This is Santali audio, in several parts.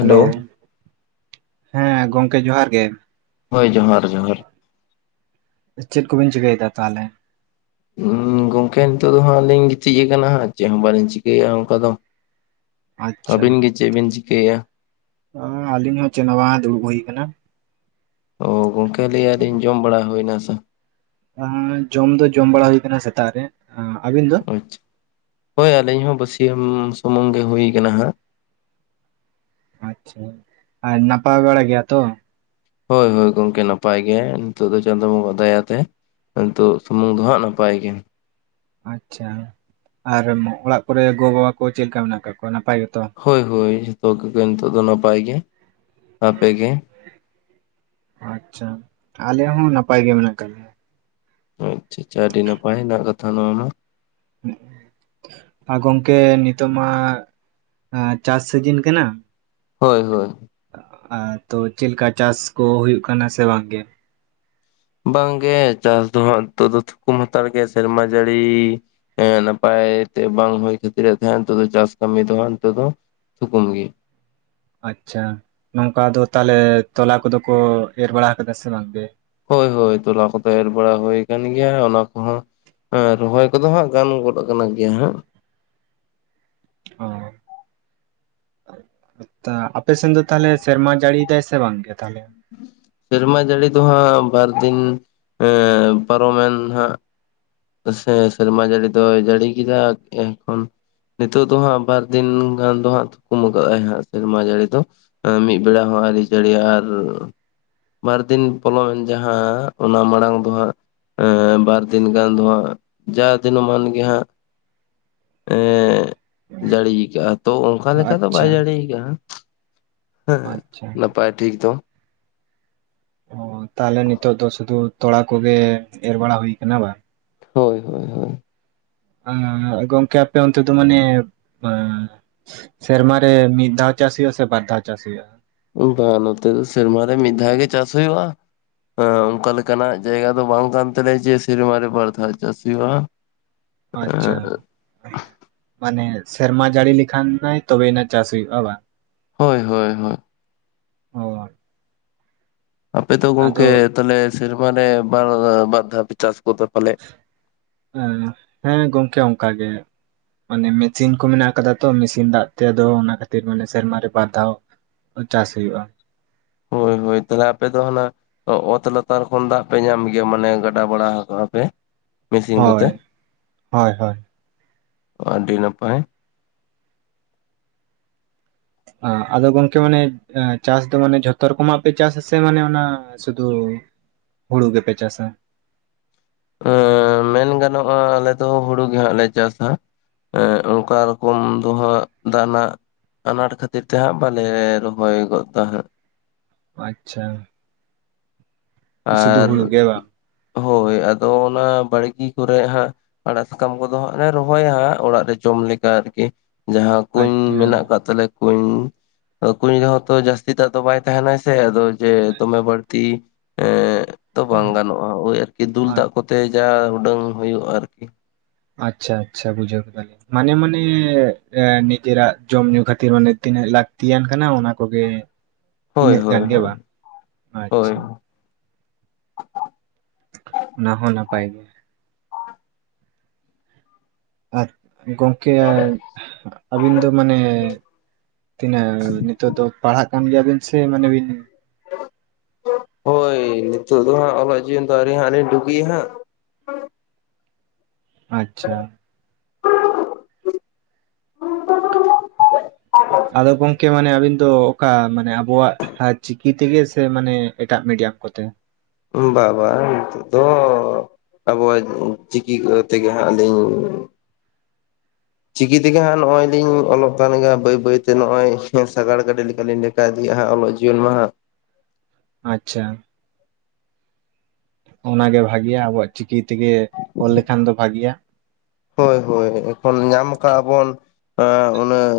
ᱦᱮᱞᱳ, ᱦᱮᱸ ᱜᱚᱝᱠᱮ ᱡᱚᱦᱟᱨ ᱜᱮ। ᱦᱳᱭ ᱡᱚᱦᱟᱨ ᱡᱚᱦᱟᱨ। ᱪᱮᱫ ᱠᱚᱵᱤᱱ ᱪᱤᱠᱟᱹᱭ ᱫᱟ ᱛᱟᱦᱮᱞᱮ? ᱚᱢᱸ ᱜᱚᱝᱠᱮ ᱱᱤᱛᱚᱜ ᱫᱚ ᱦᱟᱸᱜ ᱞᱤᱧ ᱜᱤᱛᱤᱡ ᱠᱟᱱᱟ ᱦᱟᱸᱜ ᱪᱮᱜ ᱦᱚᱸ ᱵᱟᱹᱞᱤᱧ ᱪᱤᱠᱟᱭᱮᱜ-ᱟ ᱚᱱᱠᱟ ᱫᱚ। ᱟᱹᱵᱤᱱ ᱜᱮ ᱪᱮᱜ ᱵᱤᱱ ᱪᱤᱠᱟᱭᱮᱜ-ᱟ? ᱟ ᱟᱹᱞᱤᱧ ᱦᱚᱸ ᱪᱮᱜ ᱦᱚᱸ ᱵᱟᱝ ᱫᱩᱲᱩᱵ ᱦᱩᱭ ᱠᱟᱱᱟ। ᱚ ᱜᱚᱝᱠᱮ ᱞᱟᱹᱭ ᱟᱹᱞᱤᱧ ᱡᱚᱢ ᱵᱟᱲᱟ ᱦᱳᱭ ᱱᱟᱥᱮ? [inaudible] ᱡᱚᱢ ᱫᱚ ᱡᱚᱢ ᱵᱟᱲᱟ ᱦᱩᱭ ᱠᱟᱱᱟ ᱥᱮᱛᱟᱜ ᱨᱮ ᱟᱹᱵᱤᱱ ᱫᱚ ᱟᱪᱪᱷᱟ, ᱦᱳᱭ ᱟᱹᱞᱤᱧ ᱦᱚᱸ ᱵᱟᱹᱥᱤᱭᱟᱹᱢ ᱥᱩᱢᱩᱝ ᱜᱮ ᱦᱩᱭ ᱠᱟᱱᱟ ᱦᱟᱸᱜ। ᱟᱪᱪᱷᱟ ᱟᱨ ᱱᱟᱯᱟᱭ ᱵᱟᱲᱟ ᱜᱮᱭᱟ ᱛᱚ? ᱦᱳᱭ ᱦᱳᱭ ᱜᱚᱝᱠᱮ ᱱᱟᱯᱟᱭ ᱜᱮ ᱱᱤᱛᱚᱜ ᱫᱚ ᱪᱟᱸᱫᱳ ᱵᱚᱸᱜᱟ ᱫᱟᱭᱟᱛᱮ। ᱱᱤᱛᱚᱜ ᱥᱩᱢᱩᱝ ᱫᱚ ᱦᱟᱸᱜ ᱱᱟᱯᱟᱭ ᱜᱮ। ᱟᱪᱪᱷᱟ, ᱟᱨ ᱚᱲᱟᱜ ᱠᱚᱨᱮ ᱜᱚ ᱵᱟᱵᱟ ᱠᱚ ᱪᱮᱫ ᱞᱮᱠᱟ ᱢᱮᱱᱟᱜ ᱠᱟᱜ ᱠᱚᱣᱟ ᱱᱟᱯᱟᱭ ᱜᱮ ᱛᱚ? ᱦᱳᱭ ᱦᱳᱭ ᱡᱷᱚᱛᱚ ᱠᱚᱜᱮ ᱱᱤᱛᱚᱜ ᱫᱚ ᱱᱟᱯᱟᱭ ᱜᱮ, ᱟᱯᱮᱜᱮ? ᱟᱪᱪᱷᱟ, ᱟᱞᱮ ᱦᱚᱸ ᱱᱟᱯᱟᱭ ᱜᱮ ᱢᱮᱱᱟᱜ ᱠᱟᱜ ᱞᱮᱭᱟ। ᱟᱪ ᱟᱪᱪᱷᱟ ᱟᱹᱰᱤ ᱱᱟᱯᱟᱭ ᱱᱟᱜ ᱠᱟᱛᱷᱟ ᱱᱚᱶᱟ ᱢᱟ। ᱟ ᱜᱚᱝᱠᱮ ᱱᱤᱛᱚᱜ ᱢᱟ ᱟᱸ ᱪᱟᱥ ᱥᱤᱡᱤᱱ ᱠᱟᱱᱟ ᱦᱳᱭ ᱦᱳᱭ ᱟᱨ ᱛᱚ ᱪᱮᱫ ᱞᱮᱠᱟ ᱪᱟᱥ ᱠᱚ ᱦᱩᱭᱩᱜ ᱠᱟᱱᱟ ᱥᱮ ᱵᱟᱝ ᱜᱮ? ᱵᱟᱝᱜᱮ ᱪᱟᱥ ᱫᱚ ᱦᱟᱸᱜ ᱱᱤᱛᱚᱜ ᱫᱚ ᱛᱷᱩᱠᱩᱢ ᱦᱟᱛᱟᱲ ᱜᱮ ᱥᱮᱨᱢᱟ ᱡᱟᱹᱲᱤ ᱮᱸ ᱱᱟᱯᱟᱭ ᱛᱮ ᱵᱟᱝ ᱦᱳᱭ ᱠᱷᱟᱹᱛᱤᱨ ᱟᱫᱚ ᱦᱟᱸᱜ ᱦᱮᱛᱳᱜ ᱫᱚ ᱪᱟᱥ ᱠᱟᱹᱢᱤ ᱫᱚ ᱦᱟᱸᱜ ᱱᱮᱛᱳᱜ ᱫᱚ ᱛᱷᱩᱠᱟᱹᱢ ᱜᱮᱭᱟ᱾ ᱟᱪᱪᱷᱟ ᱱᱚᱝᱠᱟ ᱟᱫᱚ ᱛᱟᱦᱟᱞᱮ ᱛᱚᱞᱟ ᱠᱚᱫᱚ ᱠᱚ ᱮᱨ ᱵᱟᱲᱟ ᱠᱟᱫᱟ ᱥᱮ ᱵᱟᱝ ᱜᱮ? ᱦᱳᱭ ᱦᱳᱭ ᱛᱚᱞᱟ ᱠᱚᱫᱚ ᱮᱨ ᱵᱟᱲᱟ ᱦᱳᱭ ᱠᱟᱱ ᱜᱮᱭᱟ ᱚᱱᱟ ᱠᱚᱦᱚᱸ ᱮᱸ ᱨᱚᱦᱚᱭ ᱠᱚᱫᱚ ᱦᱟᱸᱜ ᱜᱟᱱ ᱜᱚᱫ ᱟᱠᱟᱱᱟ ᱜᱮᱭᱟ ᱦᱟᱸᱜ᱾ ᱚ ᱛᱟ ᱟᱯᱮ ᱥᱮᱱ ᱫᱚ ᱛᱟᱦᱟᱞᱮ ᱥᱮᱨᱢᱟ ᱡᱟᱹᱲᱤᱭ ᱫᱟᱭ ᱥᱮ ᱵᱟᱝ ᱜᱮ ᱛᱟᱦᱟᱞᱮ? ᱥᱮᱨᱢᱟ ᱡᱟᱹᱲᱤ ᱫᱚ ᱦᱟᱸᱜ ᱵᱟᱨ ᱫᱤᱱ ᱮᱸ ᱯᱟᱨᱚᱢᱮᱱ ᱦᱟᱸᱜ ᱥᱮ ᱥᱮᱨᱢᱟ ᱡᱟᱹᱲᱤ ᱫᱚᱭ ᱡᱟᱹᱲᱤ ᱠᱮᱫᱟ ᱮ ᱠᱷᱚᱱ᱾ ᱱᱮᱛᱳᱜ ᱫᱚ ᱦᱟᱸᱜ ᱵᱟᱨ ᱫᱤᱱ ᱜᱟᱱ ᱫᱚ ᱦᱟᱸᱜ ᱛᱷᱩᱠᱟᱹᱢ ᱠᱟᱜᱟᱭ ᱦᱟᱸᱜ ᱥᱮᱨᱢᱟ ᱡᱟᱹᱲᱤ ᱫᱚ᱾ ᱮᱸ ᱢᱤᱫ ᱵᱮᱲᱟ ᱦᱚᱸ ᱟᱹᱣᱨᱤ ᱡᱟᱹᱨᱤᱭ-ᱟ ᱟᱨ ᱵᱟᱨ ᱫᱤᱱ ᱯᱚᱞᱚᱢᱮᱱ ᱡᱟᱦᱟᱸ ᱚᱱᱟ ᱢᱟᱲᱟᱝ ᱫᱚ ᱦᱟᱸᱜ ᱮᱸ ᱵᱟᱨ ᱫᱤᱱ ᱜᱟᱱ ᱫᱚ ᱦᱟᱸᱜ ᱡᱟ ᱫᱤᱱᱟᱹᱢᱟᱱ ᱜᱮ ᱦᱟᱸᱜ ᱮᱸ ᱡᱟᱹᱲᱤ ᱠᱟᱜᱟ ᱛᱚ ᱚᱝᱠᱟ ᱞᱮᱠᱟ ᱫᱚ ᱵᱟᱭ ᱟᱪᱪᱷᱟ ᱡᱟᱹᱲᱤ ᱠᱟᱜ-ᱟ᱾ ᱦᱮᱸ ᱟᱪᱪᱷᱟ ᱱᱟᱯᱟᱭ ᱴᱷᱤᱠ ᱫᱚ᱾ ᱚ ᱛᱟᱦᱟᱞᱮ ᱱᱤᱛᱳᱜ ᱫᱚ ᱥᱩᱫᱩ ᱛᱚᱲᱟ ᱠᱚᱜᱮ ᱮᱨ ᱵᱟᱲᱟ ᱦᱩᱭ ᱠᱟᱱᱟ ᱵᱟᱝ ᱦᱳᱭ ᱦᱳᱭ ᱦᱳᱭ ᱮᱸ ᱜᱚᱝᱠᱮ ᱟᱯᱮ ᱚᱱᱛᱮ ᱫᱚ ᱢᱟᱱᱮ ᱮᱸ ᱥᱮᱨᱢᱟᱨ ᱨᱮ ᱢᱤᱫ ᱫᱷᱟᱣ ᱪᱟᱥ ᱦᱩᱭᱩᱜ- ᱟ ᱥᱮ ᱵᱟᱨ ᱫᱷᱟᱣ ᱪᱟᱥ ᱦᱩᱭᱩᱜ-ᱟ? ᱵᱟᱝ ᱱᱚᱛᱮ ᱫᱚ ᱥᱮᱨᱢᱟ ᱨᱮ ᱢᱤᱫ ᱫᱷᱟᱣ ᱜᱮ ᱪᱟᱥ ᱦᱩᱭᱩᱜ-ᱟ᱾ ᱦᱮᱸ ᱚᱝᱠᱟ ᱞᱮᱠᱟᱱᱟᱜ ᱡᱟᱭᱜᱟ ᱫᱚ ᱵᱟᱝ ᱠᱟᱱ ᱛᱟᱞᱮᱭᱟ ᱡᱮ ᱥᱮᱨᱢᱟ ᱨᱮ ᱵᱟᱨ ᱫᱷᱟᱣ ᱪᱟᱥ ᱦᱩᱭᱩᱜ-ᱟ᱾ ᱟᱪᱪᱷᱟ ᱢᱟᱱᱮ ᱥᱮᱨᱢᱟ ᱡᱟᱹᱲᱤ ᱞᱮᱠᱷᱟᱱ ᱱᱟᱭ ᱛᱚᱵᱮᱭᱱᱟ ᱪᱟᱥ ᱦᱩᱭᱩᱜ-ᱟ ᱵᱟᱝ? ᱦᱳᱭ ᱦᱳᱭ ᱦᱳᱭ ᱚ ᱟᱯᱮ ᱫᱚ ᱟᱫᱚ ᱜᱚᱝᱠᱮ ᱛᱟᱞᱦᱮ ᱥᱮᱨᱢᱟᱨᱮ ᱵᱟᱨ ᱵᱟᱨ ᱫᱷᱟᱣ ᱯᱮ ᱪᱟᱥ ᱜᱚᱫᱟ ᱯᱟᱞᱮᱜ? ᱦᱮᱸ ᱦᱮᱸ ᱜᱚᱝᱠᱮ ᱚᱝᱠᱟ ᱜᱮ ᱢᱟᱱᱮ ᱢᱮᱪᱤᱱ ᱠᱚ ᱢᱮᱱᱟᱜ ᱠᱟᱫᱟ᱾ ᱛᱚ ᱢᱤᱥᱤᱱ ᱫᱟᱜ ᱛᱮ ᱟᱫᱚ ᱚᱱᱟ ᱠᱷᱟᱹᱛᱤᱨ ᱢᱟᱱᱮ ᱥᱮᱨᱢᱟᱨᱮ ᱵᱟᱨ ᱫᱷᱟᱣ ᱪᱟᱥ ᱦᱩᱭᱩᱜᱭ-ᱟ᱾ ᱦᱳᱭ ᱦᱳᱭ ᱛᱟᱞᱦᱮ ᱟᱯᱮ ᱫᱚ ᱦᱟᱱᱟ ᱚᱛ ᱞᱟᱛᱟᱨ ᱠᱷᱚᱱ ᱫᱟᱜ ᱯᱮ ᱧᱟᱢ ᱜᱮᱭᱟ ᱢᱟᱱᱮ ᱜᱟᱰᱟ ᱵᱟᱲᱟ ᱠᱟᱜ-ᱟ ᱯᱮ? ᱢᱤᱥᱤᱱ ᱠᱚᱛᱮ ᱦᱳᱭ ᱦᱳᱭ ᱦᱳᱭ ᱟᱹᱰᱤ ᱱᱟᱯᱟᱭ᱾ ᱟᱫᱚ ᱜᱚᱝᱠᱮ ᱢᱟᱱᱮ ᱪᱟᱥ ᱫᱚ ᱢᱟᱱᱮ ᱡᱷᱚᱛᱚ ᱨᱚᱠᱚᱢᱟᱜ ᱯᱮ ᱪᱟᱥ ᱟᱥᱮ ᱢᱟᱱᱮ ᱚᱱᱟ ᱥᱩᱫᱩ ᱦᱩᱲᱩ ᱜᱮᱯᱮ ᱪᱟᱥᱟ? ᱮᱸ ᱢᱮᱱ ᱜᱟᱱᱚᱜ-ᱟ ᱟᱞᱮ ᱫᱚ ᱦᱩᱲᱩ ᱜᱮ ᱦᱟᱸᱜ ᱞᱮ ᱪᱟᱥᱟ᱾ ᱮᱸ ᱚᱝᱠᱟ ᱨᱚᱠᱚᱢ ᱫᱚ ᱦᱟᱸᱜ ᱫᱟᱜ ᱱᱟᱜ ᱟᱱᱟᱴ ᱠᱷᱟᱹᱛᱤᱨ ᱛᱮ ᱦᱟᱸᱜ ᱵᱟᱞᱮ ᱨᱚᱦᱚᱭ ᱜᱚᱫ ᱫᱟ ᱦᱟᱸᱜ᱾ ᱟᱪᱪᱷᱟ ᱥᱩᱫᱷᱩ ᱟᱨ ᱦᱩᱲᱩ ᱜᱮ ᱵᱟᱝ ᱦᱳᱭ ᱟᱫᱚ ᱚᱱᱟ ᱵᱟᱲᱜᱤ ᱠᱚᱨᱮ ᱦᱟᱸᱜ ᱟᱲᱟᱜ ᱥᱟᱠᱟᱢ ᱠᱚᱫᱚ ᱦᱟᱸᱜ ᱞᱮ ᱨᱚᱦᱚᱭᱟ ᱦᱟᱸᱜ ᱚᱲᱟᱜ ᱨᱮ ᱡᱚᱢ ᱞᱮᱠᱟ ᱟᱨᱠᱤ᱾ ᱡᱟᱦᱟᱸ ᱠᱩᱧ ᱟᱪᱪᱷᱟ ᱢᱮᱱᱟᱜ ᱟᱠᱟᱫ ᱛᱟᱞᱮ ᱠᱩᱧ ᱟᱫᱚ ᱠᱩᱧ ᱨᱮᱦᱚᱸ ᱛᱚ ᱡᱟᱹᱥᱛᱤ ᱫᱟᱜ ᱫᱚ ᱵᱟᱭ ᱛᱟᱦᱮᱱᱟ ᱥᱮ ᱟᱫᱚ ᱡᱮ ᱫᱚᱢᱮ ᱵᱟᱹᱲᱛᱤ ᱮᱸ ᱛᱚ ᱵᱟᱝ ᱜᱟᱱᱚᱜ-ᱟ ᱳᱭ ᱟᱨᱠᱤ ᱫᱩᱞ ᱫᱟᱜ ᱠᱚᱛᱮ ᱡᱟ ᱩᱰᱟᱹᱝ ᱦᱩᱭᱩᱜ-ᱟ ᱟᱨᱠᱤ᱾ ᱟᱪᱪᱷᱟ, ᱟᱪᱪᱷᱟ, ᱵᱩᱡᱷᱟᱹᱣ ᱠᱮᱫᱟᱞᱤᱧ᱾ ᱢᱟᱱᱮ ᱢᱟᱱᱮ ᱮᱸ ᱱᱤᱡᱮᱨᱟᱜ ᱡᱚᱢ ᱧᱩ ᱠᱷᱟᱹᱛᱤᱨ ᱢᱟᱱᱮ ᱛᱤᱱᱟᱹᱜ ᱞᱟᱹᱠᱛᱤᱭᱟᱱ ᱠᱟᱱᱟ ᱚᱱᱟ ᱠᱚᱜᱮ, ᱦᱳᱭ ᱤᱱᱟᱹᱜ ᱦᱳᱭ ᱜᱟᱱ ᱜᱮ ᱦᱳᱭ ᱵᱟᱝ, ᱦᱳᱭ ᱟᱪᱪᱷᱟ, ᱚᱱᱟ ᱦᱚᱸ ᱱᱟᱯᱟᱭ ᱜᱮ᱾ ᱟᱡ ᱜᱚᱝᱠᱮ ᱟᱹᱵᱤᱱ ᱫᱚ ᱢᱟᱱᱮ, ᱛᱤᱱᱟᱹᱜ ᱱᱤᱛᱚᱜ ᱫᱚ ᱯᱟᱲᱦᱟᱜ ᱠᱟᱱ ᱜᱮᱭᱟᱵᱤᱱ ᱥᱮ ᱢᱟᱱᱮ ᱵᱤᱱ ᱦᱳᱭ ᱱᱤᱛᱳ ᱫᱚ ᱦᱟᱸᱜ ᱚᱞᱚᱜ ᱡᱤᱭᱚᱱ ᱫᱚ ᱟᱹᱣᱨᱤ ᱦᱟᱸᱜ ᱞᱤᱧ ᱰᱩᱜᱤᱭᱟ ᱦᱟᱸᱜ, ᱟᱪᱪᱷᱟ, ᱟᱫᱚ ᱜᱚᱝᱠᱮ ᱢᱟᱱᱮ ᱟᱹᱵᱤᱱ ᱫᱚ ᱚᱠᱟ ᱢᱟᱱᱮ ᱟᱵᱚᱣᱟᱜ ᱪᱤᱠᱤ ᱛᱮᱜᱮ ᱥᱮ ᱢᱟᱱᱮ ᱮᱴᱟᱜ ᱢᱤᱰᱤᱭᱟᱢ ᱠᱚᱛᱮ? ᱵᱟ ᱵᱟᱝ ᱱᱤᱛᱚᱜ ᱫᱚ ᱟᱵᱚᱣᱟᱜ ᱪᱤᱠᱤ ᱛᱮᱜᱮ ᱦᱟᱸᱜ ᱞᱤᱧ ᱪᱤᱠᱤ ᱛᱮᱜᱮ ᱦᱟᱸᱜ ᱱᱚᱜ-ᱚᱭᱤᱧ ᱚᱞᱚᱜ ᱠᱟᱱ ᱜᱮᱭᱟ ᱵᱟᱹᱭ ᱵᱟᱹᱭᱛᱮ ᱱᱚᱜ-ᱚᱭ ᱥᱟᱜᱟᱲ ᱜᱟᱹᱰᱤ ᱞᱮᱠᱟ ᱞᱤᱧ ᱞᱟ ᱦᱟ ᱤᱫᱤᱭᱮᱜᱼᱟ ᱦᱟᱸᱜ ᱚᱞᱚᱜ ᱡᱤᱭᱚᱱ ᱦᱟᱸᱜ, ᱟᱪᱪᱷᱟ, ᱚᱱᱟᱜᱮ ᱵᱷᱟᱜᱮᱤᱭᱟ ᱟᱵᱚᱣᱟᱜ ᱪᱤᱠᱤ ᱛᱮᱜᱮ ᱚᱞ ᱞᱮᱠᱷᱟᱱ ᱫᱚ ᱵᱷᱟᱜᱤᱭᱟ᱾ ᱦᱳᱭ ᱦᱳᱭ ᱮᱠᱷᱚᱱ ᱧᱟᱢ ᱠᱟᱜ-ᱟ ᱵᱚᱱ ᱚᱸ ᱩᱱᱟᱹᱜ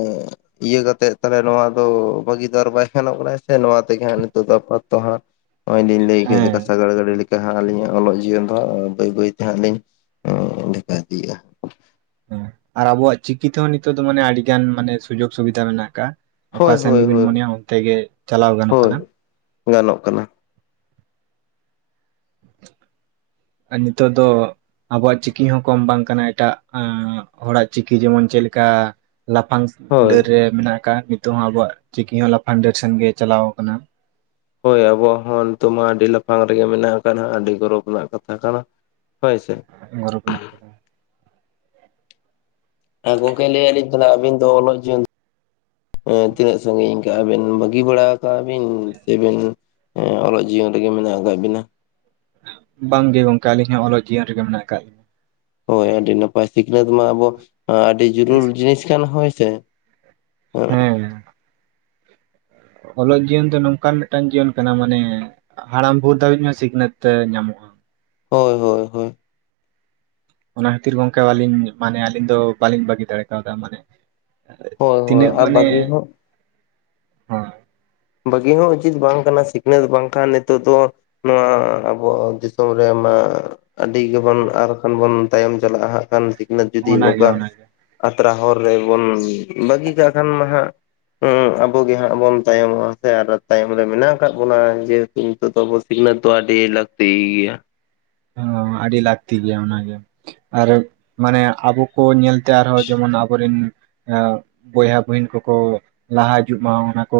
ᱤᱭᱟᱹ ᱠᱟᱛᱮᱫ ᱛᱟᱦᱚᱞᱮ ᱱᱚᱣᱟ ᱟᱫᱚ ᱵᱷᱟᱹᱜᱤ ᱫᱟᱨ ᱵᱟᱭ ᱜᱟᱱᱚᱜ ᱠᱟᱱᱟ ᱥᱮ, ᱱᱚᱣᱟ ᱛᱮᱜᱮ ᱦᱟᱸᱜ ᱱᱤᱛᱚᱜ ᱫᱚ ᱟᱯᱟᱛᱚ ᱫᱚ ᱦᱟᱸᱜ᱾ ᱦᱚᱸᱜᱼᱚᱭ ᱞᱤᱧ ᱞᱟᱹᱭ ᱠᱮᱫ ᱦᱮᱸ ᱞᱮᱠᱟ ᱥᱟᱜᱟᱲ ᱜᱟᱹᱰᱤ ᱞᱮᱠᱟ ᱦᱟᱸᱜ ᱟᱹᱞᱤᱧᱟᱜ ᱚᱞᱚᱜ ᱡᱤᱭᱚᱱ ᱫᱚ ᱵᱟᱹᱭ ᱵᱟᱹᱭ ᱛᱮ ᱦᱟᱸᱜ ᱞᱤᱧ ᱰᱷᱮᱠᱟ ᱤᱫᱤᱭᱮᱫ-ᱟ᱾ ᱦᱮᱸ, ᱟᱨ ᱟᱵᱚᱣᱟᱜ ᱪᱤᱠᱤ ᱛᱮᱦᱚᱸ ᱱᱤᱛᱚᱜ ᱫᱚ ᱢᱟᱱᱮ ᱟᱹᱰᱤᱜᱟᱱ ᱢᱟᱱᱮ ᱥᱩᱡᱳᱜ ᱥᱩᱵᱤᱫᱷᱟ ᱢᱮᱱᱟᱜ ᱟᱠᱟᱜᱼᱟ᱾ ᱚᱠᱟ ᱦᱳᱭ ᱥᱮᱱ ᱦᱳᱭ ᱜᱮᱵᱤᱱ ᱦᱳᱭ ᱢᱚᱱᱮᱭᱟ ᱚᱱᱛᱮᱜᱮ ᱪᱟᱞᱟᱣ ᱜᱟᱱᱚᱜ ᱦᱳᱭ ᱠᱟᱱᱟ᱾ ᱜᱟᱱᱚᱜ ᱠᱟᱱᱟ, ᱟᱨ ᱱᱤᱛᱚᱜ ᱫᱚ ᱟᱵᱚᱣᱟᱜ ᱪᱤᱠᱤ ᱦᱚᱸ ᱠᱚᱢ ᱵᱟᱝ ᱠᱟᱱᱟ ᱮᱴᱟᱜ ᱚᱸ ᱦᱚᱲᱟᱜ ᱪᱤᱠᱤ ᱡᱮᱢᱚᱱ ᱪᱮᱫ ᱞᱮᱠᱟ ᱞᱟᱯᱷᱟᱝ ᱦᱳᱭ ᱰᱟᱹᱨ ᱨᱮ ᱢᱮᱱᱟᱜ ᱟᱠᱟᱫᱼ ᱟ, ᱱᱤᱛᱚᱜ ᱦᱚᱸ ᱟᱵᱚᱣᱟᱜ ᱪᱤᱠᱤ ᱦᱚᱸ ᱞᱟᱯᱷᱟᱝ ᱰᱟᱹᱨ ᱥᱮᱱᱜᱮ ᱪᱟᱞᱟᱣ ᱟᱠᱟᱱᱟ᱾ ᱦᱳᱭ ᱟᱵᱚᱣᱟᱜ ᱦᱚᱸ ᱱᱤᱛᱚᱜ ᱢᱟ ᱟᱹᱰᱤ ᱞᱟᱯᱷᱟᱝ ᱨᱮᱜᱮ ᱢᱮᱱᱟᱜ ᱟᱠᱟᱫ ᱦᱟᱸᱜ ᱟᱹᱰᱤ ᱜᱚᱨᱚᱵᱽ ᱨᱮᱱᱟᱜ ᱠᱟᱛᱷᱟ ᱠᱟᱱᱟ᱾ ᱦᱳᱭ ᱥᱮ, ᱜᱚᱨᱚᱵᱽ ᱨᱮᱱᱟᱜ, ᱠᱟᱛᱷᱟ ᱦᱮᱸ ᱜᱚᱝᱠᱮ ᱞᱟᱹᱭᱮᱫᱟᱞᱤᱧ ᱛᱟᱦᱞᱮ ᱟᱹᱵᱤᱱ ᱫᱚ ᱚᱞᱚᱜ ᱡᱤᱭᱚᱱ ᱛᱤᱱᱟᱹᱜ ᱥᱟᱺᱜᱤᱧ ᱟᱵᱮᱱ ᱵᱟᱹᱜᱤ ᱵᱟᱲᱟ ᱠᱟᱜᱼᱟᱵᱤᱱ ᱥᱮᱵᱮᱱ ᱚᱞᱚᱜ ᱡᱤᱭᱚᱱ ᱨᱮᱜᱮ ᱢᱮᱱᱟᱜ ᱟᱠᱟᱫ ᱵᱤᱱᱟ? ᱵᱟᱝᱜᱮ ᱜᱚᱝᱠᱮ ᱟᱹᱞᱤᱧ ᱦᱚᱸ ᱚᱞᱚᱜ ᱡᱤᱭᱚᱱ ᱨᱮᱜᱮ ᱢᱮᱱᱟᱜ ᱟᱠᱟᱜ ᱞᱤᱧᱟᱹ᱾ ᱦᱳᱭ ᱟᱹᱰᱤ ᱱᱟᱯᱟᱭ᱾ ᱥᱤᱠᱷᱱᱟᱹᱛ ᱢᱟ ᱟᱵᱚ ᱟᱹᱰᱤ ᱡᱟᱹᱨᱩᱲ ᱡᱤᱱᱤᱥ ᱠᱟᱱ ᱦᱳᱭ ᱥᱮ᱾ ᱦᱮ, ᱦᱮᱸ ᱚᱞᱚᱜ ᱡᱤᱭᱚᱱ ᱫᱚ ᱱᱚᱝᱠᱟᱱ ᱢᱤᱫᱴᱟᱝ ᱡᱤᱭᱚᱱ ᱠᱟᱱᱟ ᱢᱟᱱᱮ ᱦᱟᱲᱟᱢ ᱵᱷᱳᱨ ᱫᱷᱟᱹᱵᱤᱡ ᱦᱚᱸ ᱥᱤᱠᱷᱱᱟᱹᱛ ᱧᱟᱢᱚᱜ-ᱟ᱾ ᱦᱳᱭ, ᱦᱳᱭ, ᱚᱱᱟ ᱠᱷᱟᱹᱛᱤᱨ ᱜᱚᱝᱠᱮ ᱟᱹᱞᱤᱧ ᱢᱟᱱᱮ ᱟᱹᱞᱤᱧ ᱫᱚ ᱵᱟᱞᱤᱧ ᱵᱟᱹᱜᱤ ᱫᱟᱲᱮ ᱠᱟᱣᱫᱟ, ᱢᱟᱱᱮ ᱦᱳᱭ ᱦᱳᱭ ᱛᱤᱱᱟᱹᱜ ᱟᱨ ᱢᱟᱱᱮ, ᱵᱟᱹᱜᱤ ᱦᱚᱸ ᱦᱳᱭ, ᱵᱟᱹᱜᱤ ᱦᱚᱸ ᱩᱪᱤᱛ ᱵᱟᱝ ᱠᱟᱱᱟ, ᱥᱤᱠᱷᱱᱟᱹᱛ ᱵᱟᱝᱠᱷᱟᱱ ᱱᱤᱛᱚᱜ ᱫᱚ ᱱᱚᱣᱟ ᱟᱵᱚ ᱫᱤᱥᱚᱢ ᱨᱮᱢᱟ ᱟᱹᱰᱤ ᱜᱮᱵᱚᱱ ᱟᱨ ᱠᱷᱟᱱ ᱵᱚᱱ ᱛᱟᱭᱚᱢ ᱪᱟᱞᱟᱜ-ᱟ ᱦᱟᱸᱜ ᱠᱷᱟᱱ ᱩᱱᱟᱹᱜ ᱡᱩᱫᱤ ᱚᱱᱟᱜᱮ ᱱᱚᱝᱠᱟ ᱚᱱᱟᱜᱮ ᱟᱛᱨᱟ ᱦᱚᱨ ᱨᱮᱵᱚᱱ ᱵᱟᱹᱜᱤ ᱠᱟᱜ ᱠᱷᱟᱱ ᱢᱟ ᱦᱟᱸᱜ ᱦᱮᱸ ᱟᱵᱚ ᱜᱮ ᱦᱟᱸᱜ ᱵᱚᱱ ᱛᱟᱭᱚᱢᱚᱜ-ᱟ᱾ ᱥᱮ ᱟᱨᱚ ᱛᱟᱭᱚᱢ ᱨᱮ ᱢᱮᱱᱟᱜ ᱟᱠᱟᱫ ᱵᱚᱱᱟ ᱡᱮᱦᱮᱛᱩ ᱱᱤᱛᱚᱜ ᱫᱚ ᱟᱵᱚ ᱥᱤᱠᱷᱱᱟᱹᱛ ᱫᱚ ᱟᱹᱰᱤ ᱞᱟᱹᱠᱛᱤ ᱜᱮᱭᱟ᱾ ᱳᱻ ᱟᱹᱰᱤ ᱞᱟᱹᱠᱛᱤ ᱜᱮᱭᱟ ᱚᱱᱟᱜᱮ ᱟᱨ ᱢᱟᱱᱮ ᱟᱵᱚ ᱠᱚ ᱧᱮᱞᱛᱮ ᱟᱨᱦᱚᱸ ᱡᱮᱢᱚᱱ ᱟᱵᱚᱨᱮᱱ ᱵᱚᱭᱦᱟ ᱵᱩᱦᱤᱱ ᱠᱚᱠᱚ ᱞᱟᱦᱟ ᱦᱤᱡᱩᱜ ᱢᱟ ᱚᱱᱟ ᱠᱚ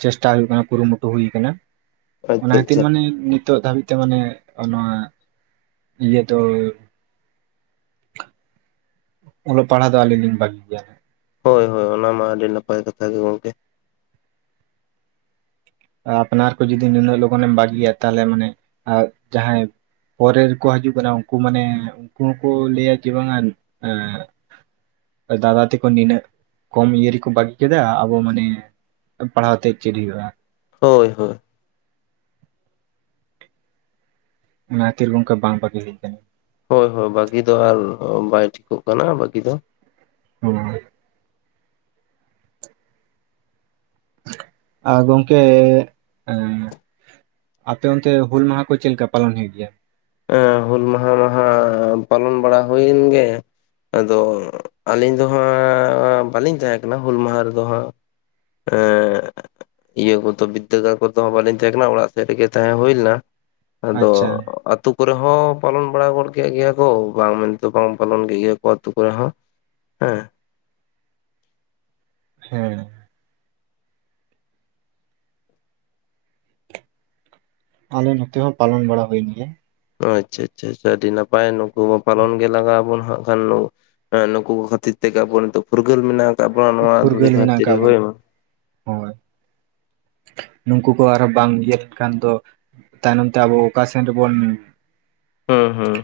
ᱪᱮᱥᱴᱟ ᱦᱩᱭᱩᱜ ᱠᱟᱱᱟ ᱠᱩᱨᱩᱢᱩᱴᱩ ᱦᱩᱭ ᱠᱟᱱᱟ ᱟᱪᱪᱷᱟ ᱚᱱᱟ ᱠᱷᱟᱹᱛᱤᱨ ᱟᱪᱪᱷᱟ ᱢᱟᱱᱮ ᱱᱤᱛᱚᱜ ᱫᱷᱟᱹᱵᱤᱡ ᱛᱮ ᱢᱟᱱᱮ ᱱᱚᱣᱟ ᱤᱭᱟᱹ ᱫᱚ [inaudible] ᱚᱞᱚᱜ ᱯᱟᱲᱦᱟᱜ ᱫᱚ ᱟᱹᱞᱤᱧ ᱞᱤᱧ ᱵᱷᱟᱹᱜᱤ ᱜᱮᱭᱟᱞᱤ ᱦᱳᱭ ᱦᱳᱭ ᱚᱱᱟ ᱢᱟ ᱟᱹᱰᱤ ᱱᱟᱯᱟᱭ ᱠᱟᱛᱷᱟ ᱜᱮ ᱜᱚᱢᱠᱮ ᱟᱯᱱᱟᱨ ᱠᱚ ᱡᱩᱫᱤ ᱱᱩᱱᱟᱹᱜ ᱞᱚᱜᱚᱱᱮᱢ ᱵᱟᱹᱜᱤᱭᱟ ᱛᱟᱦᱞᱮ ᱢᱟᱱᱮ ᱡᱟᱦᱟᱸᱭ ᱯᱚᱨᱮ ᱨᱮᱠᱚ ᱦᱤᱡᱩᱜ ᱠᱟᱱᱟ ᱩᱱᱠᱩ ᱢᱟᱱᱮ ᱩᱱᱠᱩ ᱦᱚᱸᱠᱚ ᱞᱟᱹᱭᱟ ᱡᱮ ᱵᱟᱝᱼᱟ ᱮᱸ ᱫᱟᱫᱟ ᱛᱮᱠᱚ ᱱᱤᱱᱟᱹᱜ ᱠᱚᱢ ᱤᱭᱟᱹ ᱨᱮᱠᱚ ᱵᱟᱹᱜᱤ ᱠᱮᱫᱟ ᱟᱵᱚ ᱢᱟᱱᱮ ᱯᱟᱲᱦᱟᱣ ᱛᱮ ᱪᱮᱫ ᱦᱩᱭᱩᱜ-ᱟ ᱦᱳᱭ ᱦᱳᱭ ᱚᱱᱟ ᱛᱤᱨ ᱜᱚᱢᱠᱮ ᱵᱟᱝ ᱵᱟᱹᱜᱤ ᱦᱩᱭ ᱠᱟᱱᱟ ᱦᱳᱭ ᱦᱳᱭ ᱵᱟᱹᱜᱤ ᱫᱚ ᱟᱨ ᱵᱟᱭ ᱴᱷᱤᱠᱚᱜ ᱠᱟᱱᱟ ᱵᱟᱹᱜᱤ ᱫᱚ ᱦᱚᱸᱻ ᱟᱨ ᱜᱚᱝᱠᱮ ᱮᱸᱻ ᱟᱯᱮ ᱚᱱᱛᱮ ᱦᱩᱞ ᱢᱟᱦᱟ ᱠᱚ ᱪᱮᱫ ᱞᱮᱠᱟ ᱯᱟᱞᱟᱱ ᱦᱩᱭᱩᱜ ᱜᱮᱭᱟ ᱮᱸ ᱦᱩᱞ ᱢᱟᱦᱟ ᱢᱟᱦᱟᱜ ᱯᱟᱞᱟᱱ ᱵᱟᱲᱟ ᱦᱩᱭᱮᱱ ᱜᱮ ᱟᱫᱚ ᱟᱹᱞᱤᱧ ᱫᱚ ᱦᱟᱸᱜ ᱵᱟᱹᱞᱤᱧ ᱛᱟᱦᱮᱸ ᱠᱟᱱᱟ ᱦᱩᱞ ᱢᱟᱦᱟ ᱨᱮᱫᱚ ᱦᱟᱸᱜ ᱮᱸᱜ ᱤᱭᱟᱹ ᱠᱚᱫᱚ ᱵᱤᱫᱽᱫᱟᱹᱜᱟᱲ ᱠᱚᱫᱚ ᱵᱟᱞᱤᱧ ᱛᱟᱦᱮᱸ ᱠᱟᱱᱟ ᱚᱲᱟᱜ ᱥᱮᱫ ᱨᱮᱜᱮ ᱛᱟᱦᱮᱸ ᱦᱩᱭ ᱞᱮᱱᱟ ᱟᱪᱪᱷᱟ ᱟᱫᱚ ᱠᱚᱨᱮ ᱦᱚᱸ ᱯᱟᱞᱚᱱ ᱵᱟᱲᱟ ᱜᱚᱫ ᱠᱮᱫ ᱜᱮᱭᱟ ᱠᱚ ᱵᱟᱝ ᱢᱮᱱᱛᱮ ᱵᱟᱝ ᱯᱟᱞᱚᱱ ᱠᱮᱫ ᱜᱮᱭᱟ ᱠᱚ ᱟᱹᱛᱩ ᱠᱚᱨᱮ ᱦᱚᱸ ᱦᱮᱸ ᱦᱮᱸ ᱟᱞᱮ ᱱᱚᱛᱮ ᱦᱚᱸ ᱯᱟᱞᱚᱱ ᱵᱟᱲᱟ ᱦᱩᱭᱮᱱ ᱜᱮ ᱚ ᱟᱪᱪᱷᱟ ᱟᱪᱪᱷᱟ ᱪᱷᱟ ᱟᱹᱰᱤ ᱱᱟᱯᱟᱭ ᱱᱩᱠᱩ ᱢᱟ ᱯᱟᱞᱚᱱ ᱜᱮ ᱞᱟᱜᱟᱣ ᱟᱵᱚᱱ ᱦᱟᱸᱜ ᱠᱷᱟᱱ ᱦᱮᱸ ᱱᱩᱠᱩ ᱠᱚ ᱠᱷᱟᱹᱛᱤᱨ ᱛᱮᱜᱮ ᱟᱵᱚ ᱱᱚᱜ ᱯᱷᱩᱨᱜᱟᱹᱞ ᱢᱮᱱᱟᱜ ᱟᱠᱟᱫ ᱵᱚᱱᱟ ᱱᱚᱣᱟ ᱫᱷᱩᱲᱤ ᱯᱷᱩᱨᱜᱟᱹᱞ ᱫᱷᱟᱹᱨᱛᱤ ᱢᱮᱱᱟᱜ ᱨᱮ ᱟᱠᱟᱫ ᱦᱳᱭ ᱵᱚᱱᱟ ᱢᱟ ᱦᱳᱭ ᱱᱩᱠᱩ ᱠᱚ ᱟᱨᱚ ᱵᱟᱝ ᱤᱭᱟᱹᱜ ᱠᱟᱱ ᱫᱚ ᱛᱟᱭᱱᱚᱢ ᱛᱮ ᱟᱵᱚ ᱚᱠᱟ ᱥᱮᱱ ᱨᱮᱵᱚᱱ ᱦᱩᱸ ᱦᱩᱸ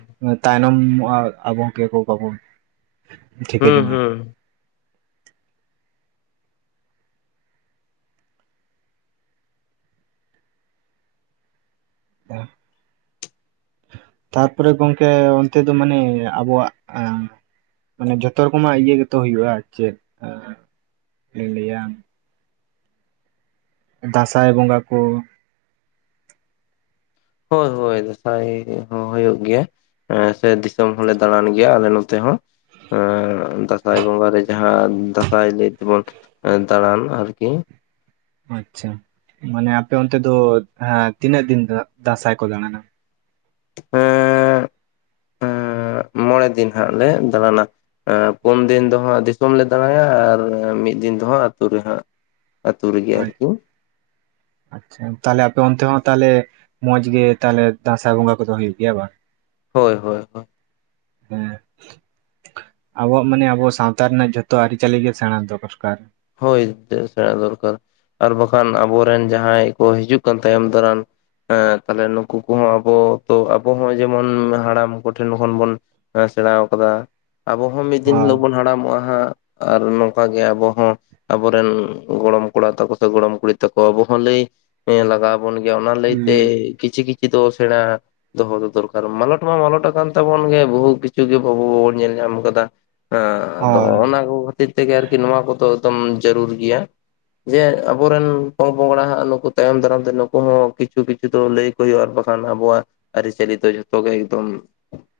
ᱛᱟᱭᱱᱚᱢᱚᱜᱼᱟ ᱟᱵᱚ ᱠᱮᱠᱚ ᱠᱟᱵᱚᱱ ᱦᱩᱸ ᱦᱩᱸ ᱦᱟᱸ ᱛᱟᱨᱯᱚᱨᱮ ᱜᱚᱝᱠᱮ ᱚᱱᱛᱮ ᱫᱚ ᱢᱟᱱᱮ ᱟᱵᱚᱣᱟᱜ ᱟᱸ ᱢᱟᱱᱮ ᱡᱚᱛᱚ ᱨᱚᱠᱚᱢᱟᱜ ᱤᱭᱟᱹ ᱜᱮᱛᱚ ᱦᱩᱭᱩᱜᱼᱟ ᱪᱮᱫ ᱤᱧ ᱞᱟᱹᱭᱟ ᱫᱟᱸᱥᱟᱭ ᱵᱚᱸᱜᱟ ᱠᱚ ᱦᱳᱭ ᱦᱳᱭ ᱫᱟᱸᱥᱟᱭ ᱦᱚᱸ ᱦᱩᱭᱩᱜ ᱜᱮᱭᱟ ᱥᱮ ᱫᱤᱥᱚᱢ ᱦᱚᱸᱞᱮ ᱫᱟᱬᱟᱱ ᱜᱮᱭᱟ ᱟᱞᱮ ᱱᱚᱛᱮ ᱦᱚᱸ ᱟᱸ ᱫᱟᱸᱥᱟᱭ ᱵᱚᱸᱜᱟᱨᱮ ᱡᱟᱦᱟᱸ ᱫᱟᱸᱥᱟᱭ ᱞᱟᱹᱭ ᱛᱮᱵᱚᱱ ᱫᱟᱬᱟᱱ ᱟᱨᱠᱤ ᱟᱪᱪᱷᱟ ᱢᱟᱱᱮ ᱟᱯᱮ ᱚᱱᱛᱮ ᱫᱚ ᱛᱤᱱᱟᱹᱜ ᱫᱤᱱ ᱫᱟᱸᱥᱟᱭ ᱠᱚ ᱫᱟᱬᱟᱱᱟ ᱦᱮᱸ ᱢᱚᱬᱮ ᱫᱤᱱ ᱦᱟᱹᱜ ᱞᱮ ᱫᱟᱬᱟᱱᱟ ᱯᱩᱱ ᱫᱤᱱ ᱫᱚ ᱦᱟᱸᱜ ᱫᱤᱥᱚᱢ ᱞᱮ ᱫᱟᱬᱟᱭᱟ ᱟᱨ ᱢᱤᱫ ᱫᱤᱱ ᱫ ᱚᱦᱟᱸᱜ ᱟᱹᱛᱩ ᱨᱮ ᱦᱟᱸᱜ ᱟᱹᱛᱩ ᱨᱮᱜᱮ ᱟᱨ ᱠᱤ ᱟᱪᱪᱷᱟ ᱛᱟᱦᱞᱮ ᱟᱯᱮ ᱚᱱᱛᱮ ᱦᱚᱸ ᱛᱟᱦᱞᱮ ᱢᱚᱸᱡ ᱜᱮ ᱛᱟᱦᱞᱮ ᱫᱟᱸᱥᱟᱭ ᱵᱚᱸᱜᱟ ᱠᱚᱫᱚ ᱦᱩᱭᱩᱜ ᱜᱮᱭᱟ ᱵᱟ ᱦᱳᱭ ᱦᱳᱭ ᱦᱳᱭ ᱦᱮᱸ ᱟᱵᱚᱣᱟᱜ ᱢᱟᱱᱮ ᱟᱵᱚ ᱥᱟᱶᱛᱟ ᱨᱮᱱᱟᱜ ᱡᱷᱚᱛᱚ ᱟᱹᱨᱤ ᱪᱟᱹᱞᱤ ᱜᱮ ᱥᱮᱬᱟ ᱫᱚᱨᱠᱟᱨ ᱦᱳᱭ ᱥᱮᱬᱟ ᱫᱚᱨᱠᱟᱨ ᱟᱨ ᱵᱟᱠᱷᱟᱱ ᱟᱵᱚᱨᱮᱱ ᱡᱟᱦᱟᱸᱭ ᱠᱚ ᱦᱤᱡᱩᱜ ᱠᱟᱱ ᱛᱟᱭᱚᱢ ᱫᱟᱨᱟᱢ ᱮᱸ ᱛᱟᱦᱞᱮ ᱱᱩᱠᱩ ᱠᱚᱦᱚᱸ ᱟᱵᱚ ᱛᱚ ᱟᱵᱚ ᱦᱚᱸ ᱡᱮᱢᱚᱱ ᱦᱟᱲᱟᱢ ᱠᱚᱴᱷᱮᱱ ᱠᱷᱚᱱ ᱵᱚᱱ ᱟᱸ ᱥᱮᱬᱟᱣ ᱟᱠᱟᱫᱟ ᱟᱵᱚ ᱦᱚᱸ ᱢᱤᱫ ᱫᱤᱱ ᱦᱳᱭ ᱦᱤᱞᱚᱜ ᱵᱚᱱ ᱦᱟᱲᱟᱢᱚᱜᱼᱟ ᱦᱟᱸᱜ ᱟᱨ ᱱᱚᱝᱠᱟ ᱜᱮ ᱟᱵᱚ ᱦᱚᱸ ᱟᱵᱚᱨᱮᱱ ᱜᱚᱲᱚᱢ ᱠᱚᱲᱟ ᱛᱟᱠᱚ ᱥᱮ ᱜᱚᱲᱚᱢ ᱠᱩᱲᱤ ᱛᱟᱠᱚ ᱟᱵᱚ ᱦᱚᱸ ᱞᱟᱹᱭ ᱞᱟᱜᱟᱣ [unintelligible] ᱚᱱᱟ ᱞᱟᱹᱭᱛᱮ ᱞᱟᱹᱭ ᱠᱤᱪᱷᱤ ᱠᱤᱪᱷᱩ ᱫᱚ ᱥᱮᱬᱟ ᱫᱚᱦᱚ ᱫᱚ ᱫᱚᱨᱠᱟᱨ ᱢᱟᱞᱚᱴ ᱢᱟ ᱢᱟᱞᱚᱴ ᱟᱠᱟᱱ ᱛᱟᱵᱚᱱ ᱜᱮ ᱵᱩᱦᱩ ᱠᱤᱪᱷᱩ ᱜᱮ ᱵᱟᱵᱚᱱ ᱧᱮᱞ ᱧᱟᱢ ᱟᱠᱟᱫᱟ ᱦᱟᱸ ᱟᱫᱚ ᱦᱳᱭ ᱚᱱᱟ ᱠᱚ ᱠᱷᱟᱹᱛᱤᱨ ᱛᱮᱜᱮ ᱟᱨᱠᱤ ᱱᱚᱣᱟ ᱠᱚᱫᱚ ᱮᱠᱫᱚᱢ ᱡᱟᱹᱨᱩᱨ ᱜᱮᱭᱟ ᱡᱮ ᱟᱵᱚᱨᱮᱱ ᱯᱚᱝᱯᱚᱝᱲᱟ ᱦᱟᱸᱜ ᱱᱩᱠᱩ ᱛᱟᱭᱚᱢ ᱫᱟᱨᱟᱢ ᱛᱮ ᱱᱩᱠᱩ ᱦᱚᱸ ᱠᱤᱪᱷᱩ ᱠᱤᱪᱷᱩ ᱫᱚ ᱞᱟᱹᱭ ᱠᱚ ᱦᱩᱭᱩᱜ ᱼ ᱟ ᱟᱨ ᱵᱟᱠᱷᱟᱱ ᱟᱵᱚᱣᱟ ᱟᱹᱨᱤᱪᱟᱹᱞᱤ ᱫᱚ ᱡᱚᱛᱚ ᱜᱮ ᱮᱠᱫᱚᱢ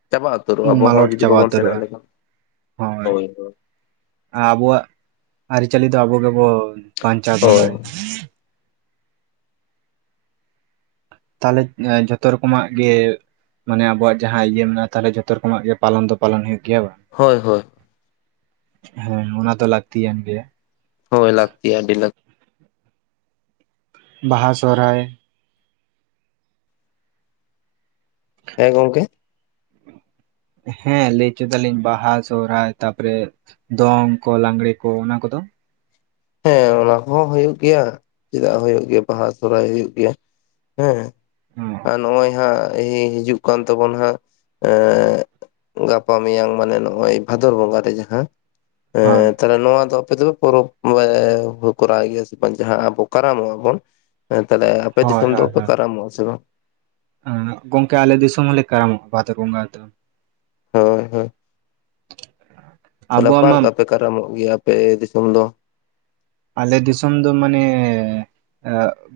ᱪᱟᱵᱟᱜ ᱩᱛᱟᱹᱨ ᱟᱵᱚ ᱦᱚᱸ ᱢᱟᱞᱚᱴ ᱡᱩᱫᱤ ᱪᱟᱵᱟ ᱵᱚᱜᱚᱱ ᱥᱮᱲᱟ ᱩᱛᱟᱹᱨᱚᱜᱼᱟ ᱞᱮᱠᱷᱟᱱ ᱦᱳᱭ ᱦᱳᱭ ᱟᱵᱚᱣᱟᱜ ᱟᱹᱨᱤᱪᱟᱹᱞᱤ ᱫᱚ ᱟᱵᱚ ᱜᱮᱵᱚ ᱵᱟᱧᱪᱟᱣ ᱫᱚᱦᱚ ᱦᱳᱭ ᱫᱟᱲᱮᱭᱟᱜᱼᱟ ᱛᱟᱦᱞᱮ ᱡᱷᱚᱛᱚ ᱨᱚᱠᱚᱢᱟᱜ ᱜᱮ ᱢᱟᱱᱮ ᱟᱵᱚᱣᱟᱜ ᱡᱟᱦᱟᱸ ᱤᱭᱟᱹ ᱢᱮᱱᱟᱜᱼᱟ ᱛᱟᱦᱚᱞᱮ ᱡᱷᱚᱛᱚ ᱨᱚᱠᱚᱢᱟᱜ ᱜᱮ ᱯᱟᱞᱚᱱ ᱫᱚ ᱯᱟᱞᱚᱱ ᱦᱩᱭᱩᱜ ᱜᱮᱭᱟ ᱵᱟ ᱦᱳᱭ ᱦᱳᱭ ᱦᱮᱸ ᱚᱱᱟ ᱫᱚ ᱞᱟᱹᱠᱛᱤᱭᱟᱱ ᱜᱮᱭᱟ ᱦᱳᱭ ᱞᱟᱹᱜᱛᱤ ᱰᱤᱞᱟᱠ ᱵᱟᱦᱟ ᱥᱚᱦᱨᱟᱭ ᱦᱮᱸ ᱜᱚᱢᱠᱮ ᱦᱮᱸ ᱞᱟᱹᱭ ᱦᱚᱪᱚᱭᱮᱫᱟᱞᱤᱧ ᱵᱟᱦᱟ ᱥᱚᱦᱨᱟᱭ ᱛᱟᱯᱚᱨᱮ ᱫᱚᱝ ᱠᱚ ᱞᱟᱜᱽᱲᱮ ᱠᱚ ᱚᱱᱟ ᱠᱚᱫᱚ ᱦᱮᱸ ᱚᱱᱟ ᱠᱚᱦᱚᱸ ᱦᱩᱭᱩᱜ ᱜᱮᱭᱟ ᱪᱮᱫᱟᱜ ᱦᱩᱭᱩᱜ ᱜᱮᱭᱟ ᱵᱟᱦᱟ ᱥᱚᱦᱨᱟᱭ ᱦᱩᱭᱩᱜ ᱜᱮᱭᱟ ᱦᱮᱸ ᱦᱚᱸ ᱟᱨ ᱱᱚᱜᱼᱚᱭ ᱦᱟᱸᱜ ᱦᱤᱡᱩᱜ ᱠᱟᱱ ᱛᱟᱵᱚ ᱦᱟᱸᱜ ᱮ ᱜᱟᱯᱟ ᱢᱮᱭᱟᱝ ᱢᱟᱱᱮ ᱱᱚᱜᱼᱚᱭ ᱵᱷᱟᱫᱚᱨ ᱵᱚᱸᱜᱟ ᱨᱮ ᱡᱟᱦᱟᱸ ᱛᱟᱦᱚᱞᱮ ᱱᱚᱣᱟ ᱫᱚ ᱟᱯᱮ ᱫᱚᱯᱮ ᱯᱚᱨᱚᱵᱽ [unintelligible] ᱠᱚᱨᱟᱣ ᱜᱮᱭᱟ ᱥᱮ ᱵᱟᱝ ᱡᱟᱦᱟᱸ ᱟᱵᱚ ᱠᱟᱨᱟᱢᱚᱜᱼᱟᱵᱚᱱ ᱦᱮᱸ ᱛᱟᱦᱚᱞᱮ ᱟᱯᱮ ᱦᱳᱭ ᱫᱤᱥᱚᱢ ᱦᱳᱭ ᱫᱚᱯᱮ ᱦᱳᱭ ᱠᱟᱨᱟᱢᱚᱜᱼᱟ ᱥᱮ ᱵᱟᱝ? ᱜᱚᱝᱠᱮ ᱟᱞᱮ ᱫᱤᱥ ᱦᱚᱞᱮ ᱠᱟᱨᱟᱢᱟᱜ ᱵᱷᱟᱫᱚᱨ ᱵᱚᱸᱜᱟ ᱫᱚ ᱦᱳᱭ ᱦᱳᱭ ᱛᱟᱦᱚᱞᱮ ᱟᱵᱚᱣᱟᱜ ᱚᱠᱟᱞ ᱢᱟ ᱞᱮᱠᱟ ᱯᱮ ᱠᱟᱨᱟᱢᱚᱜ ᱜᱮᱭᱟ ᱟᱯᱮ ᱫᱤᱥᱚᱢ ᱫᱚ᱾ ᱟᱞᱮ ᱫᱤᱥᱚᱢ ᱫᱚ ᱢᱟᱱᱮ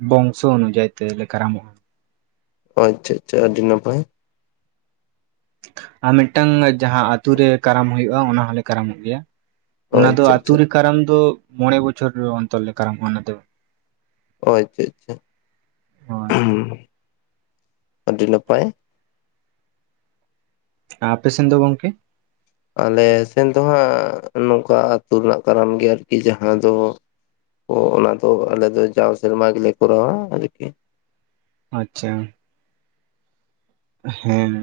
ᱵᱚᱝᱥᱚ ᱚᱱᱩᱡᱟᱭ ᱛᱮᱞᱮ ᱠᱟᱨᱟᱢᱚᱜᱼᱟ᱾ ᱟᱪᱪᱷᱟ ᱟᱪᱪᱷᱟ ᱟᱹᱰᱤ ᱱᱟᱯᱟᱭ᱾ ᱟᱨ ᱢᱤᱫᱴᱟᱝ ᱡᱟᱦᱟᱸ ᱟᱹᱛᱩᱨᱮ ᱠᱟᱨᱟᱢ ᱦᱩᱭᱩᱜᱼᱟ ᱚᱱᱟ ᱦᱚᱞᱮ ᱠᱟᱨᱟᱢᱚᱜ ᱜᱮᱭᱟ᱾ ᱚ ᱚᱱᱟ ᱫᱚ ᱟᱪᱪᱷᱟ ᱟᱹᱛᱩ ᱟᱪᱪᱷᱟ ᱨᱮ ᱠᱟᱨᱟᱢ ᱫᱚ ᱢᱚᱬᱮ ᱵᱚᱪᱷᱚᱨ ᱚᱱᱛᱚᱨ ᱞᱮ ᱠᱟᱨᱟᱢᱚᱜᱼᱟ ᱚᱱᱟ ᱫᱚ᱾ ᱚ ᱟᱪᱪᱷᱟ ᱦᱳᱭ ᱟᱪᱪᱷᱟ ᱟᱹᱰᱤ ᱱᱟᱯᱟᱭ ᱟᱯᱮᱥᱮᱱ ᱫᱚ ᱜᱚᱝᱠᱮ᱾ ᱟᱞᱮ ᱥᱮᱱ ᱫᱚ ᱦᱟᱸᱜ ᱱᱚᱝᱠᱟ ᱟᱹᱛᱩ ᱨᱮᱱᱟᱜ ᱠᱟᱨᱟᱢ ᱜᱮ ᱟᱨᱠᱤ ᱡᱟᱦᱟᱸ ᱫᱚ ᱚ ᱚᱱᱟ ᱫᱚ ᱟᱞᱮ ᱫᱚ ᱡᱟᱣ ᱥᱮᱨᱢᱟ ᱜᱮᱞᱮ ᱠᱚᱨᱟᱣᱟ ᱟᱨᱠᱤ ᱟᱪᱪᱷᱟ ᱦᱮᱸ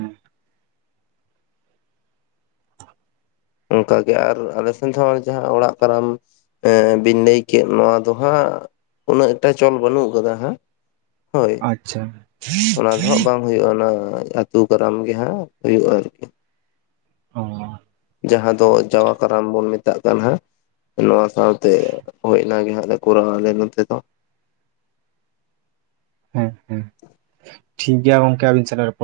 ᱚᱱᱠᱟᱜᱮ ᱟᱨ ᱟᱞᱮᱥᱮᱱ ᱦᱚᱸ ᱡᱟᱦᱟᱸ ᱚᱲᱟᱜ ᱠᱟᱨᱟᱢ ᱵᱤᱱ ᱞᱟᱹᱭ ᱠᱮᱫ ᱱᱚᱣᱟ ᱫᱚ ᱦᱟᱸᱜ ᱩᱱᱟᱹᱜ ᱮᱴᱟ ᱪᱚᱞ ᱵᱟᱹᱱᱩᱜ ᱟᱠᱟᱫᱟ ᱦᱟᱸᱜ ᱦᱳᱭ ᱟᱪᱪᱷᱟ ᱚᱱᱟ ᱫᱚ ᱦᱟᱸᱜ ᱵᱟᱝ ᱦᱩᱭᱩᱜᱼᱟ ᱚᱱᱟ ᱟᱹᱛᱩ ᱠᱟᱨᱟᱢ ᱜᱮ ᱦᱟᱸᱜ ᱦᱩᱭᱩᱜᱼᱟ ᱟᱨᱠᱤ᱾ ᱚ, ᱡᱟᱦᱟᱸ ᱫᱚ ᱡᱟᱣᱟ ᱠᱟᱨᱟᱢ ᱵᱚᱱ ᱢᱮᱛ ᱢᱮᱛᱟᱜ ᱠᱟᱱᱟ ᱦᱟᱜ ᱱᱚᱣᱟ ᱥᱟᱶᱛᱮ ᱦᱳᱭᱱᱟᱱᱟᱜ ᱜᱮ ᱦᱟᱸᱜ ᱞᱮ ᱠᱚᱨᱟᱣᱟ ᱟᱞᱮ ᱱᱚᱛᱮ ᱫᱚ, ᱦᱮᱸ, ᱦᱮᱸ, ᱴᱷᱤᱠ ᱜᱮᱭᱟ ᱜᱚᱝᱠᱮ ᱟᱵᱤᱱ ᱥᱟᱞᱟᱜ ᱨᱚᱯᱚᱲ